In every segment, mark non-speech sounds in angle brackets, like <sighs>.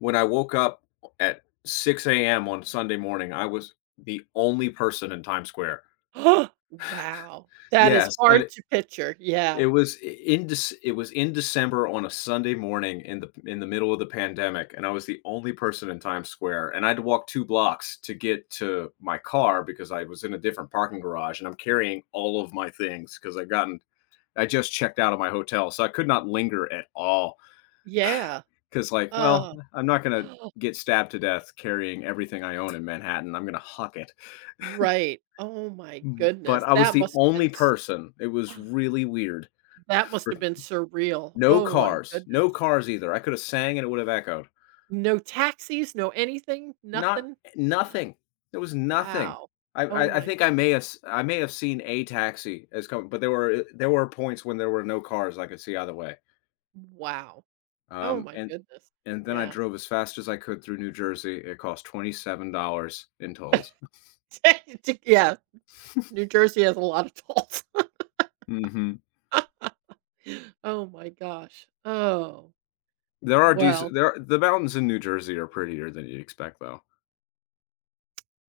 When I woke up o at 6:00 AM on Sunday morning, I was the only person in Times Square. <laughs> <gasps> Wow, that is Yes, and hard it to picture, yeah. it was i in Dec it was in December on a Sunday morning in the p in the middle of the pandemic, and I was the only person in Times Square. And I had to walk 2 blocks to get to my car because I was in a different parking garage, and I'm carrying all of my things 'cause I've gotten I just checked out of my hotel, so I could not linger at all. Yeah. <sighs> 'Cause like, well, Ugh. I'm not gonna <gasps> get stabbed to death carrying everything I own in Manhattan, I'm gonna hock it. Right, oh my <chuckles> M But goodness, I was that the must have only been s person, it was <gasps> really weird That must for have been surreal. No Oh my cars goodness. no cars either. I coulda sang and it would have echoed. No taxis, no anything, Not nothing. eh, <gasps> nothing. There was nothing. Wow. I Oh I I my think I good may have s I may have seen a taxi is coming, but there were there were points when there were no cars I could see either way. Wow. Oh Um, my and goodness. and then I Yeah. drove as fast as I could through New Jersey. It cost $27 in tolls. <chuckles> <laughs> Ta t yeah. New <chuckles> Jersey has a lotta tolls. <laughs> Mhm. Oh my gosh. Oh. There are Well decent there are the mountains in New Jersey are prettier than you expect, though.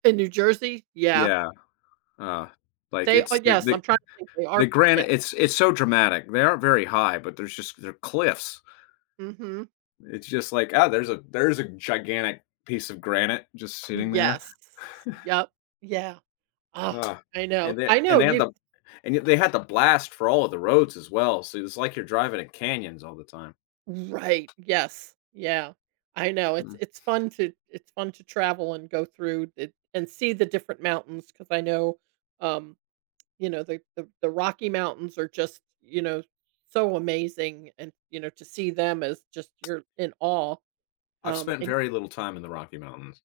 In New Jersey? Yeah. Yeah. Uh, like, They uh, it's the yes, I'm the trying to think they are the p yeah. granite, it's it's so dramatic. They aren't very high, but there's just they're cliffs. Mhm. It's just like, "Oh, there's a there's a gigantic piece of granite just sitting there." Yes. <chuckles> Yep, yeah. Oh, Ah, I know. and they I and know they had you the and y they had the blast for all of the roads as well, so it's like you're driving in canyons all the time. Right, yes, yeah. I know it's Mm. it's fun to it's fun to travel and go through it and see the different mountains, 'cause I know, um, you know, the the the Rocky Mountains are just, you know, so amazing, and, you know, to see them as just you're in awe. I've Um, spent and very little time in the Rocky Mountains.